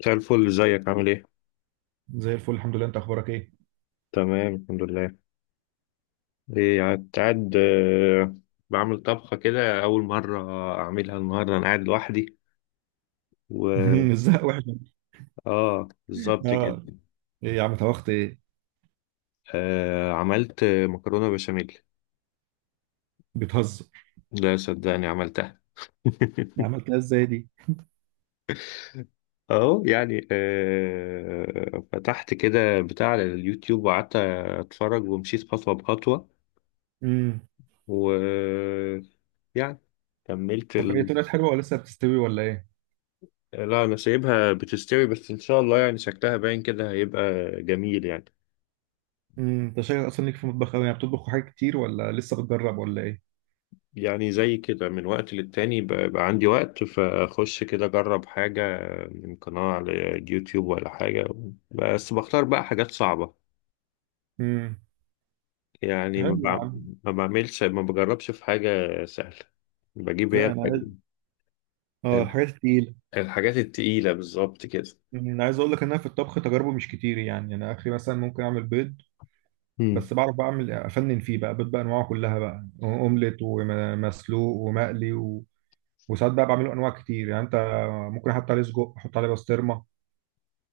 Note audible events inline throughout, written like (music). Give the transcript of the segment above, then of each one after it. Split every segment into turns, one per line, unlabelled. مساء الفل، ازيك عامل ايه؟
زي الفل الحمد لله، انت اخبارك ايه؟
تمام، الحمد لله. ايه، قاعد قاعد، بعمل طبخة كده أول مرة أعملها النهاردة. أنا قاعد لوحدي. و
(laughs) ازاي وحش.
آه، بالظبط كده.
اه. ايه يا عم طبخت ايه؟
آه، عملت مكرونة بشاميل.
بتهزر.
لا، صدقني عملتها. (laughs)
عملتها ازاي دي؟
أهو يعني فتحت كده بتاع على اليوتيوب وقعدت أتفرج ومشيت خطوة بخطوة.
امم.
و يعني كملت.
طب ايه طلعت حلوه ولا لسه بتستوي ولا ايه؟
لا، انا سايبها بتستوي، بس ان شاء الله يعني شكلها باين كده هيبقى جميل يعني.
امم، انت شايف اصلا ليك في المطبخ قوي، يعني بتطبخ حاجات كتير ولا لسه بتجرب ولا ايه؟
يعني زي كده من وقت للتاني، بقى عندي وقت فاخش كده اجرب حاجة من قناة على يوتيوب ولا حاجة. بس بختار بقى حاجات صعبة.
امم.
يعني
حلو يا عم.
ما بعملش، ما بجربش في حاجة سهلة. بجيب
لا
هي
انا عايز. اه
الح-
الحاجات التقيله.
الحاجات التقيلة، بالظبط كده.
أمم، انا عايز اقول لك ان انا في الطبخ تجاربه مش كتير، يعني انا اخري مثلا ممكن اعمل بيض،
مم.
بس بعرف بعمل افنن فيه بقى، بيض بانواعه كلها بقى، اومليت ومسلوق ومقلي. وساعات بقى بعمله انواع كتير، يعني انت ممكن احط عليه سجق، احط عليه بسطرمه،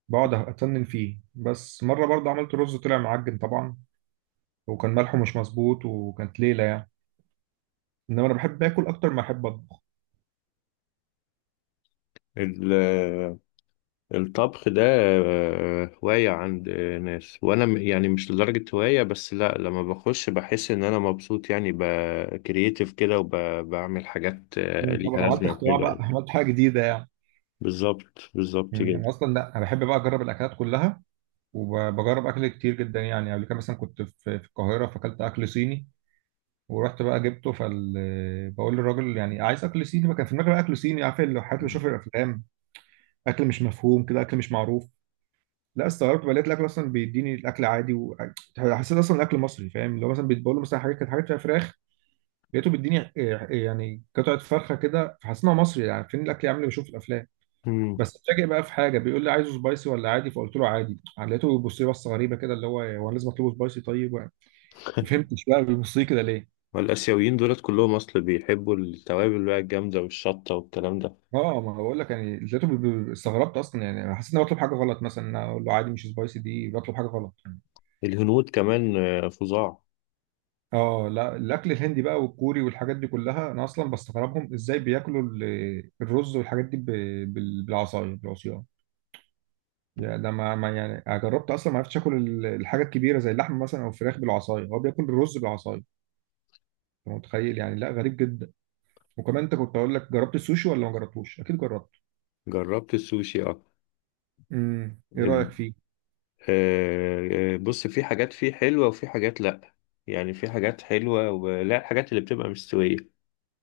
بقعد اتنن فيه. بس مره برضه عملت رز طلع معجن طبعا، وكان ملحه مش مظبوط وكانت ليله يعني. انما انا بحب اكل اكتر ما احب اطبخ.
ال- الطبخ ده هواية عند ناس، وأنا يعني مش لدرجة هواية، بس لأ، لما بخش بحس إن أنا مبسوط، يعني بكرييتيف كده، وبعمل حاجات
مم،
ليها
طبعا عملت
لازمة
اختراع
وحلوة
بقى،
يعني.
عملت حاجه جديده يعني.
بالظبط بالظبط
مم،
كده.
انا اصلا، لا انا بحب بقى اجرب الاكلات كلها، وبجرب اكل كتير جدا. يعني قبل كده مثلا كنت في القاهره، فاكلت اكل صيني ورحت بقى جبته فال، بقول للراجل يعني عايز اكل صيني بقى. كان في المغرب اكل صيني، عارف الحاجات اللي بشوفها في الافلام، اكل مش مفهوم كده، اكل مش معروف. لا استغربت بقى، لقيت الاكل اصلا بيديني الاكل عادي، و حسيت اصلا الاكل مصري، فاهم؟ اللي هو مثلا بيتبول، مثلا حاجات كانت حاجات فيها فراخ، لقيته بيديني، يعني قطعه فرخه كده، فحسيت إن هو مصري. يعني فين الاكل يا عم اللي بشوفه في الافلام؟
مم.
بس اتفاجئ بقى في حاجه، بيقول لي عايزه سبايسي ولا عادي؟ فقلت له عادي، يعني لقيته بيبص لي بصه غريبه كده، اللي هو، هو أنا لازم اطلبه سبايسي؟ طيب ما فهمتش بقى بيبص لي كده ليه.
والآسيويين دولت كلهم أصل بيحبوا التوابل بقى الجامدة والشطة والكلام ده.
اه، ما هو بقول لك، يعني لقيته استغربت اصلا، يعني حسيت اني بطلب حاجه غلط، مثلا إن أنا اقول له عادي مش سبايسي، دي بطلب حاجه غلط.
الهنود كمان فظاع.
اه، لا الاكل الهندي بقى والكوري والحاجات دي كلها، انا اصلا بستغربهم ازاي بياكلوا الرز والحاجات دي بالعصايه، بالعصيان. يعني ده يعني أنا جربت اصلا، ما عرفتش اكل الحاجه الكبيره زي اللحم مثلا او الفراخ بالعصايه. هو بياكل الرز بالعصايه، انت متخيل؟ يعني لا، غريب جدا. وكمان انت، كنت اقول لك، جربت السوشي ولا ما جربتوش؟ اكيد جربت.
جربت السوشي، اه.
امم، ايه رايك فيه؟
آه، آه، بص، في حاجات فيه حلوة وفي حاجات لأ. يعني في حاجات حلوة، ولا الحاجات اللي بتبقى مستوية.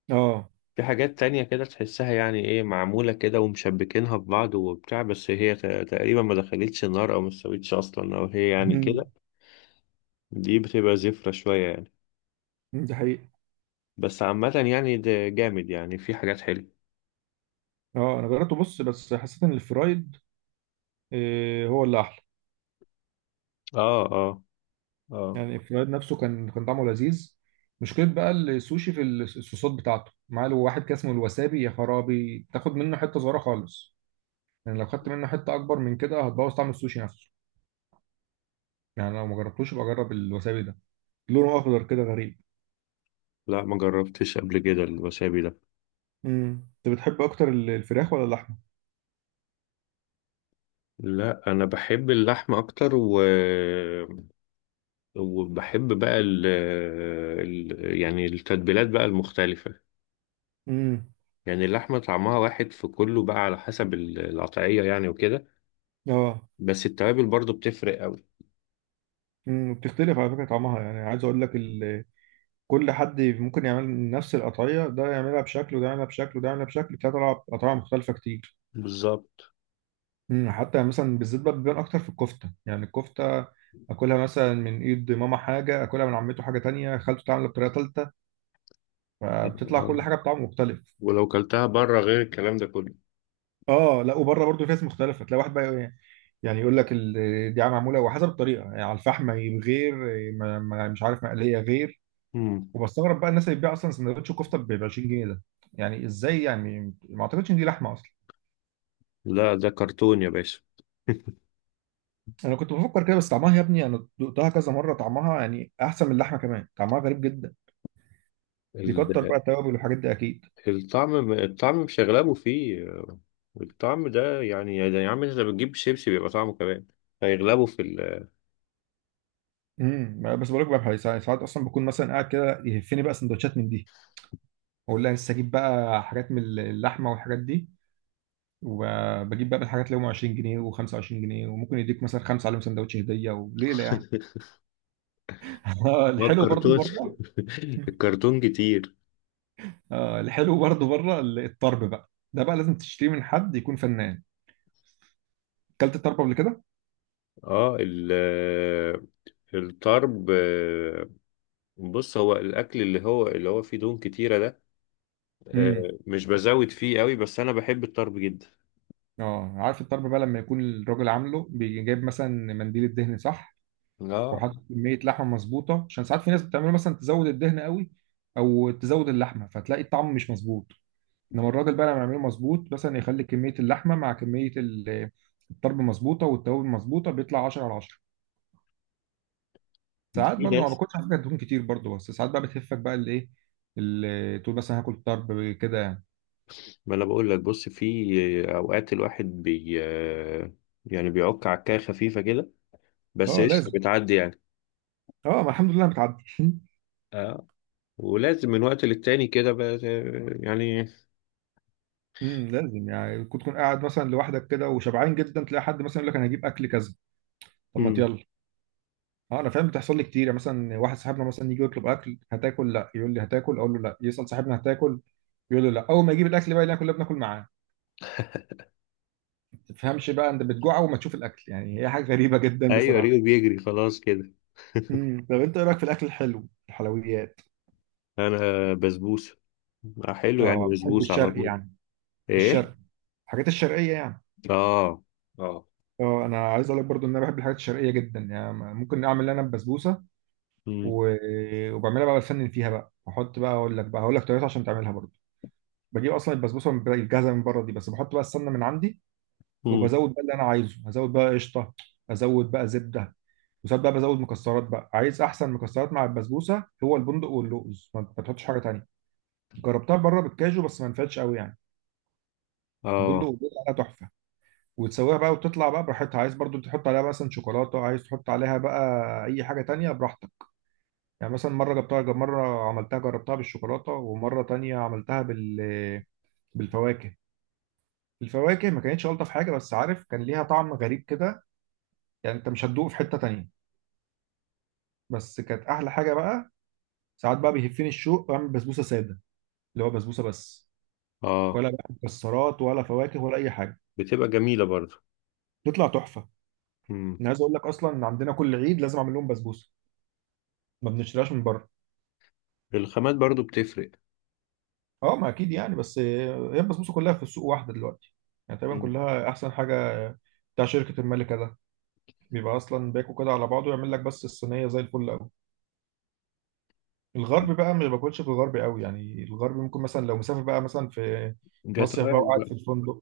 اه.
في حاجات تانية كده تحسها، يعني ايه، معمولة كده ومشبكينها ببعض وبتاع، بس هي تقريبا ما دخلتش النار أو ما استوتش أصلا، أو هي يعني
امم.
كده. دي بتبقى زفرة شوية يعني.
دي حقيقة.
بس عامة يعني ده جامد، يعني في حاجات حلوة.
اه انا جربته، بص، بس حسيت ان الفرايد، هو اللي احلى.
اه، اه. اه.
يعني الفرايد نفسه كان كان طعمه لذيذ. مشكلة بقى السوشي في الصوصات بتاعته، معاه له واحد كده اسمه الوسابي، يا خرابي! تاخد منه حتة صغيرة خالص، يعني لو خدت منه حتة أكبر من كده هتبوظ طعم السوشي نفسه. يعني لو ما جربتوش يبقى جرب الوسابي ده، لونه أخضر كده غريب.
لا، ما جربتش قبل كده الوسابي ده.
امم، أنت بتحب أكتر الفراخ ولا اللحمة؟
لا، انا بحب اللحمه اكتر. وبحب بقى ال ال يعني التتبيلات بقى المختلفة.
امم.
يعني اللحمة طعمها واحد في كله، بقى على حسب القطعية يعني وكده.
اه.
بس التوابل برضو بتفرق قوي.
امم، بتختلف على فكرة طعمها، يعني عايز أقول لك ال، كل حد ممكن يعمل نفس القطعية، ده يعملها بشكل وده يعملها بشكل وده يعملها بشكل، بتطلع قطعية مختلفة كتير.
بالظبط،
مم، حتى مثلا بالذات بقى بيبان اكتر في الكفته. يعني الكفته اكلها مثلا من ايد ماما حاجه، اكلها من عمته حاجه تانية، خالته تعملها بطريقه تالتة، فبتطلع
آه.
كل حاجه بطعم مختلف.
ولو كلتها بره غير الكلام ده كله.
اه لا، وبره برضو في ناس مختلفه، تلاقي واحد بقى يقول، إيه، يعني يقول لك دي معموله وحسب الطريقه، يعني على الفحم، غير مش عارف مقليه، غير.
مم.
وبستغرب بقى الناس اللي بتبيع اصلا سندوتش كفته ب 20 جنيه ده، يعني ازاي؟ يعني ما اعتقدش ان دي لحمه اصلا.
لا، ده كرتون يا باشا.
انا كنت بفكر كده بس، طعمها يا ابني انا دقتها كذا مره، طعمها يعني احسن من اللحمه كمان، طعمها غريب جدا. بيكتر بقى
ال-
التوابل والحاجات دي اكيد.
الطعم مش هيغلبوا فيه. الطعم ده يعني يا عم، انت بتجيب شيبسي بيبقى طعمه كمان. هيغلبوا.
امم، بس بقول لك بقى، ساعات ساعات اصلا بكون مثلا قاعد كده يهفني بقى سندوتشات من دي، اقول لها لسه اجيب بقى حاجات من اللحمه والحاجات دي، وبجيب بقى من الحاجات اللي هم 20 جنيه و25 جنيه، وممكن يديك مثلا خمسه عليهم سندوتش هديه وليله يعني.
(laughs)
(laughs)
ما
الحلو برضو
الكرتون. (laughs)
بره. (laughs)
الكرتون كتير.
الحلو برضو بره. الطرب بقى ده بقى لازم تشتريه من حد يكون فنان. اكلت الطرب قبل كده؟
اه، ال آه، الطرب. بص، هو الاكل اللي هو فيه دهون كتيره ده.
امم.
مش بزود فيه قوي، بس انا بحب الطرب جدا.
اه، عارف الطرب بقى لما يكون الراجل عامله، بيجيب مثلا منديل الدهن، صح؟
اه،
وحاطط كميه لحمه مظبوطه، عشان ساعات في ناس بتعمله مثلا تزود الدهن قوي او تزود اللحمه، فتلاقي الطعم مش مظبوط. انما الراجل بقى لما يعمله مظبوط، مثلا يخلي كميه اللحمه مع كميه الطرب مظبوطه، والتوابل مظبوطه، بيطلع 10 على 10. ساعات
في
برضه ما
ناس.
باكلش على فكره دهون كتير برضه، بس ساعات بقى بتهفك بقى الايه، تقول مثلا هاكل طرب كده يعني.
ما انا بقول لك، بص، في اوقات الواحد بي آه، يعني بيعك عكايه خفيفه كده، بس
اه
قشطه
لازم.
بتعدي يعني.
اه، ما الحمد لله بتعدي. (laughs)
اه. ولازم من وقت للتاني كده بقى يعني.
لازم. يعني كنت تكون قاعد مثلا لوحدك كده وشبعان جدا، تلاقي حد مثلا يقول لك انا هجيب اكل كذا، طب ما
مم.
يلا. اه انا فاهم، بتحصل لي كتير. يعني مثلا واحد صاحبنا مثلا يجي يطلب اكل، هتاكل؟ لا. يقول لي هتاكل؟ اقول له لا. يسال صاحبنا هتاكل؟ يقول له لا. اول ما يجيب الاكل بقى اللي كلنا بناكل معاه، ما تفهمش بقى انت بتجوع وما تشوف الاكل. يعني هي حاجه غريبه جدا
ايوه
بصراحه.
ريو بيجري خلاص كده.
امم، طب انت ايه رايك في الاكل الحلو، الحلويات؟
انا بسبوسه. آه، حلو يعني،
اه بتحب
بسبوسه على
الشرقي
طول.
يعني.
ايه.
الشرق، الحاجات الشرقيه يعني.
اه، اه.
اه، انا عايز اقول لك برضو ان انا بحب الحاجات الشرقيه جدا، يعني ممكن اعمل انا بسبوسه،
مم.
و وبعملها بقى بفنن فيها بقى، احط بقى، اقول لك بقى، هقول لك طريقتها عشان تعملها برضو. بجيب اصلا البسبوسه من، الجاهزه من بره دي، بس بحط بقى السمنه من عندي،
مم.
وبزود بقى اللي انا عايزه، هزود بقى قشطه، ازود بقى زبده. وساعات بقى بزود مكسرات بقى. عايز احسن مكسرات مع البسبوسه، هو البندق واللوز، ما تحطش حاجه تانيه. جربتها بره بالكاجو بس ما نفعتش قوي يعني.
اه،
البندق واللوز عليها تحفه. وتسويها بقى وتطلع بقى براحتها، عايز برضو تحط عليها مثلا شوكولاته، عايز تحط عليها بقى اي حاجه تانيه براحتك. يعني مثلا مره جبتها، مره عملتها جربتها بالشوكولاته، ومره تانيه عملتها بال، بالفواكه. الفواكه ما كانتش الطف حاجه بس، عارف كان ليها طعم غريب كده، يعني انت مش هتدوقه في حته تانية، بس كانت احلى حاجه بقى. ساعات بقى بيهفني الشوق واعمل بسبوسه ساده، اللي هو بسبوسه بس،
اه.
ولا بقى مكسرات ولا فواكه ولا اي حاجه.
بتبقى جميلة برضو.
تطلع تحفه.
مم.
انا عايز اقول لك اصلا ان عندنا كل عيد لازم اعمل لهم بسبوسه، ما بنشتريهاش من بره.
الخامات برضو بتفرق.
اه ما اكيد يعني، بس هي البسبوسه كلها في السوق واحده دلوقتي، يعني تقريبا
مم.
كلها احسن حاجه، بتاع شركه الملكه ده. بيبقى اصلا باكو كده على بعضه، يعمل لك بس الصينيه زي الفل. الغرب بقى ما باكلش في الغرب قوي يعني، الغرب ممكن مثلا لو مسافر بقى مثلا في
جت
مصيف بقى
وقعت
وقاعد
بقى.
في الفندق،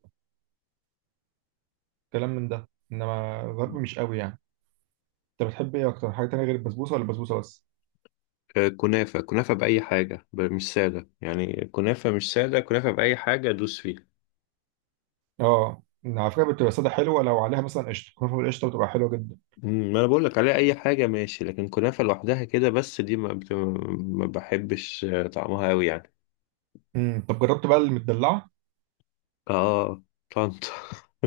كلام من ده، انما الغرب مش قوي يعني. انت بتحب ايه اكتر حاجه تانية غير البسبوسه، ولا البسبوسه بس؟
آه، كنافة كنافة بأي حاجة، مش سادة. يعني كنافة مش سادة، كنافة بأي حاجة دوس فيها.
اه على فكره، بتبقى ساده حلوه لو عليها مثلا قشطه، كنافه بالقشطه بتبقى حلوه جدا.
مم، ما انا بقول لك عليها اي حاجه ماشي، لكن كنافه لوحدها كده بس دي ما بحبش طعمها قوي يعني.
امم، طب جربت بقى المدلعه؟
اه. طنطا. (laughs)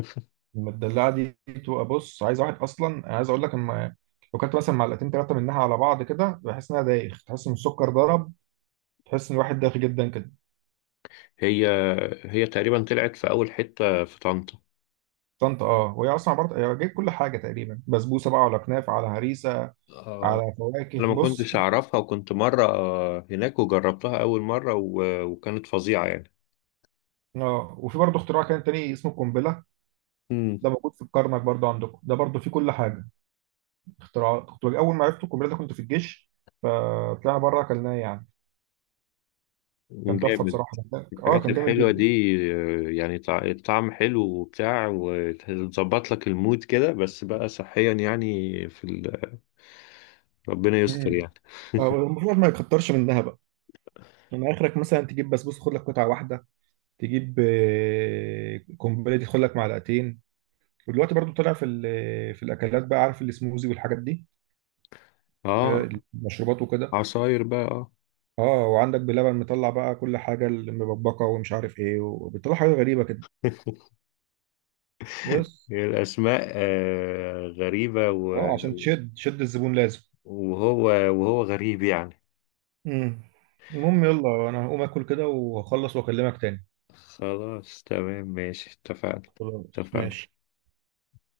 المدلعه دي بتبقى، بص، عايز واحد اصلا، عايز اقول لك، اما لو كنت مثلا معلقتين ثلاثه منها على بعض كده، بحس انها دايخ، تحس ان السكر ضرب، تحس ان الواحد دايخ جدا كده.
هي هي تقريبا طلعت في اول حته في طنطا.
طنطا اه، وهي اصلا عباره، هي جايب كل حاجه تقريبا، بسبوسه بقى، على كنافه، على هريسه،
اه،
على فواكه،
انا ما
بص.
كنتش اعرفها، وكنت مره هناك وجربتها اول مره، وكانت فظيعه يعني.
اه، وفي برضه اختراع كان تاني اسمه القنبله،
امم.
ده موجود في الكرنك برضه عندكم، ده برضه فيه كل حاجه. اختراعات. كنت اول ما عرفت القنبله ده كنت في الجيش، فطلعنا بره اكلناه يعني، كان تحفه
جامد.
بصراحه. اه
الحاجات
كان جامد
الحلوه دي
جدا.
يعني الطعم حلو وبتاع وتظبط لك المود كده، بس بقى صحيا يعني. ربنا يستر
امم،
يعني.
المفروض ما يكترش منها بقى، من اخرك مثلا تجيب بسبوسه خد لك قطعه واحده، تجيب قنبله دي خد لك معلقتين. ودلوقتي برضو طلع في في الاكلات بقى، عارف السموزي والحاجات دي،
اه،
المشروبات وكده.
عصاير بقى، اه.
اه، وعندك بلبن مطلع بقى كل حاجه، المبكبكه ومش عارف ايه، وبيطلع حاجه غريبه كده
(laughs)
بس.
الاسماء غريبه.
اه عشان تشد الزبون لازم.
وهو غريب يعني.
امم، المهم يلا انا هقوم اكل كده وهخلص واكلمك تاني.
خلاص تمام ماشي، اتفقنا.
خلاص
اتفقنا.
ماشي.